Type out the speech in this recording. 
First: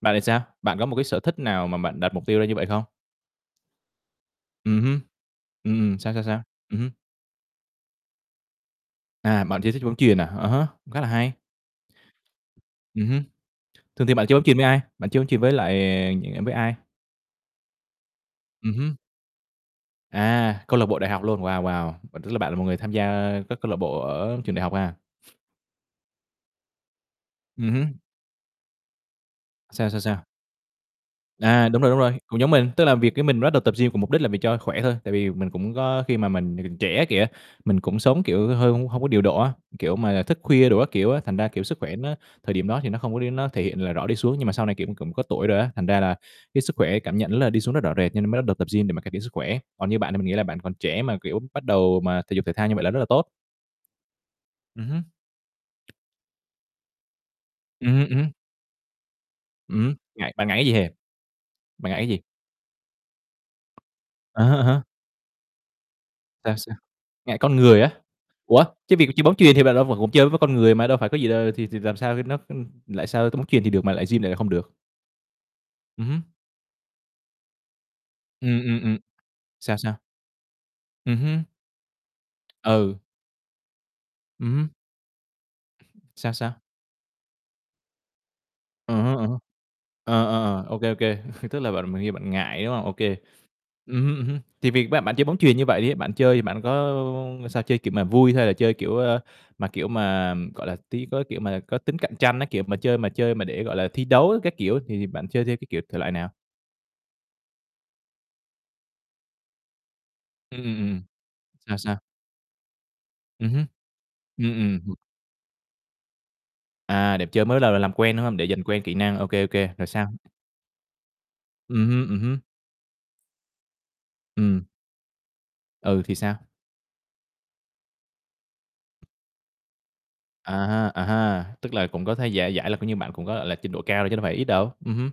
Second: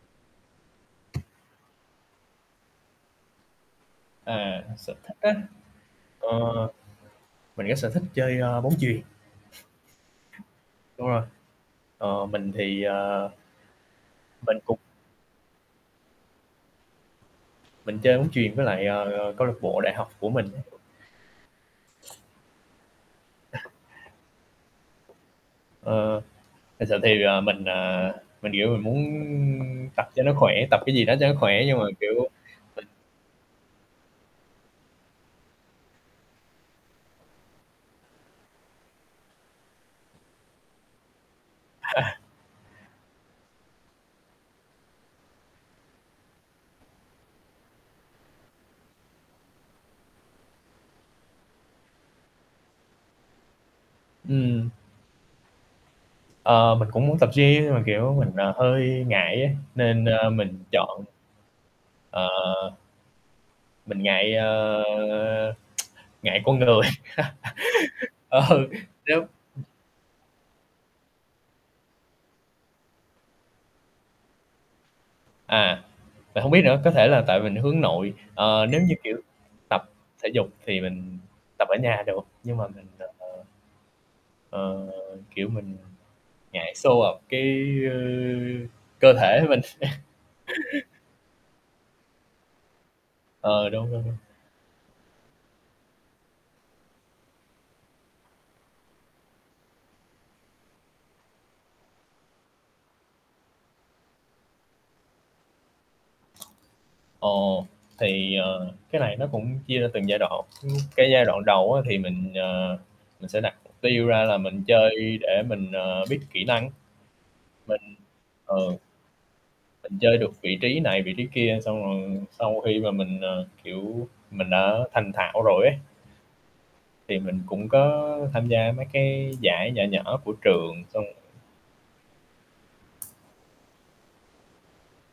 Bạn thì sao? Bạn có một cái sở thích nào mà bạn đặt mục tiêu ra như vậy không? À, Ừm sở hứm. thích Ừm, sao, sao, á? sao? Ờ, Ừm hứm. mình ghét sở thích chơi, ờ, bóng chuyền. À, bạn chơi thích bóng chuyền à? À há, cũng khá là Đúng rồi. hay. Ờ, mình thì, Ừm hứm. ờ Thường thì bạn chơi bóng chuyền Mình với cùng ai? Bạn chơi bóng chuyền với lại những với ai? Mình chơi bóng chuyền với Ừm lại, hứm. ờ, ờ, câu lạc bộ đại học của mình á. À, câu lạc bộ đại học luôn, wow, wow! Vậy tức là bạn là một người tham gia các câu lạc bộ ở trường đại học à? Ờ. Thực sự thì, à, mình, Ừm hứm. à, mình, kiểu, mình muốn Sao, sao, tập cho sao? nó khỏe, tập cái gì đó cho nó khỏe À, nhưng đúng mà, rồi, đúng rồi, kiểu, cũng giống mình, tức mình là việc cái mình bắt đầu tập gym cùng mục đích là vì cho khỏe thôi, tại vì mình cũng có khi mà mình mình còn trẻ kìa, mình cũng sống, kiểu, hơi hông hông có điều độ á, kiểu mà, là thức khuya đồ các kiểu á, thành ra, kiểu, sức khỏe nó thời điểm đó thì nó không có đến nó thể hiện là rõ đi xuống, nhưng mà sau này, kiểu, cũng có tuổi rồi á, thành ra là cái sức khỏe cảm nhận là đi xuống nó rõ rệt, cho nên mới bắt đầu tập gym để mà cải thiện sức khỏe. Còn như bạn thì mình nghĩ là bạn còn trẻ mà, kiểu, bắt đầu mà thể dục thể thao như vậy là rất là tốt. Ừm. Ừm hứm. Ờ, mình cũng muốn tập gym nhưng mà, Ừm hưm, kiểu, ừm mình, hứm. ờ, hơi ngại á, Ừm hứm, nên, ơ, ngại bạn ngại mình cái gì hè? chọn Bạn ngại cái gì? ờ mình ngại, À há, à há. ờ, ngại Sao, con sao? người. Ngại con người á? Ủa? Ờ. Chứ việc chơi bóng chuyền thì [unintelligible] bạn v vẫn vẫn chơi với con người mà đâu phải có gì đâu, thì thì làm sao nó, ưm, lại sao tới bóng chuyền thì được mà lại gym lại là không được? À, Ừm hứm. mình hông biết nữa, có thể là tại mình hướng nội. Ừm, Ờ, ừm, nếu như, ừm. kiểu, Sao, tập sao? thể dục thì Ừm mình hưm. tập ở nhà được, nhưng mà mình Ừ. đ ờ Ừm hưm. ờ, kiểu, mình Sao, sao? ngại show off cái, ơ, À ha, cơ à ha. thể mình. Ờ, ờ, ờ, ô kê, ô kê, tức là bạn mà nghi bạn ngại, đúng hông? Ô kê. Ờ, đúng, Ừm đúng, đúng. hưm, ừm hưm, tại vì ba bạn chơi bóng chuyền như vậy đi, bạn chơi bạn có, ơ, sao chơi, kiểu, mà vui hay là chơi, kiểu, ơ, mà, kiểu, mà, ừm, gọi là, tí có cái kiểu mà có tính cạnh tranh á, kiểu, mà chơi mà chơi mà để, gọi là, thi đấu các kiểu thì bạn chơi theo cái, kiểu, thể loại nào? Ồ! Thì, ờ, cái này nó cũng chia ra từng giai đoạn. Ừm, Ưm, ừm, ừm. cái giai đoạn đầu Sao, á, thì sao? mình, ờ, mình sẽ Ừm đặt hứm. tiêu ra là Ưm, mình ừm. [unintelligible] chơi để mình, ờ, biết kỹ năng. À, đẹp chơi mới đầu là Mình làm quen, đúng hông? Để dần ừ. quen kỹ năng. Ô kê, ô kê, rồi Mình sao? chơi được vị trí này, vị trí kia xong Ừm hưm, ừm rồi hứm. sau khi mà mình, ờ, kiểu, mình Ừm. đã thành thạo rồi ấy Ừ, thì sao? thì mình cũng có tham gia mấy cái giải nhỏ nhỏ của À trường ha, à xong ha, tức là cũng có thể giải giải là coi như bạn cũng có, gọi là, trình độ cao chứ đâu phải ít đâu, ừm hứm.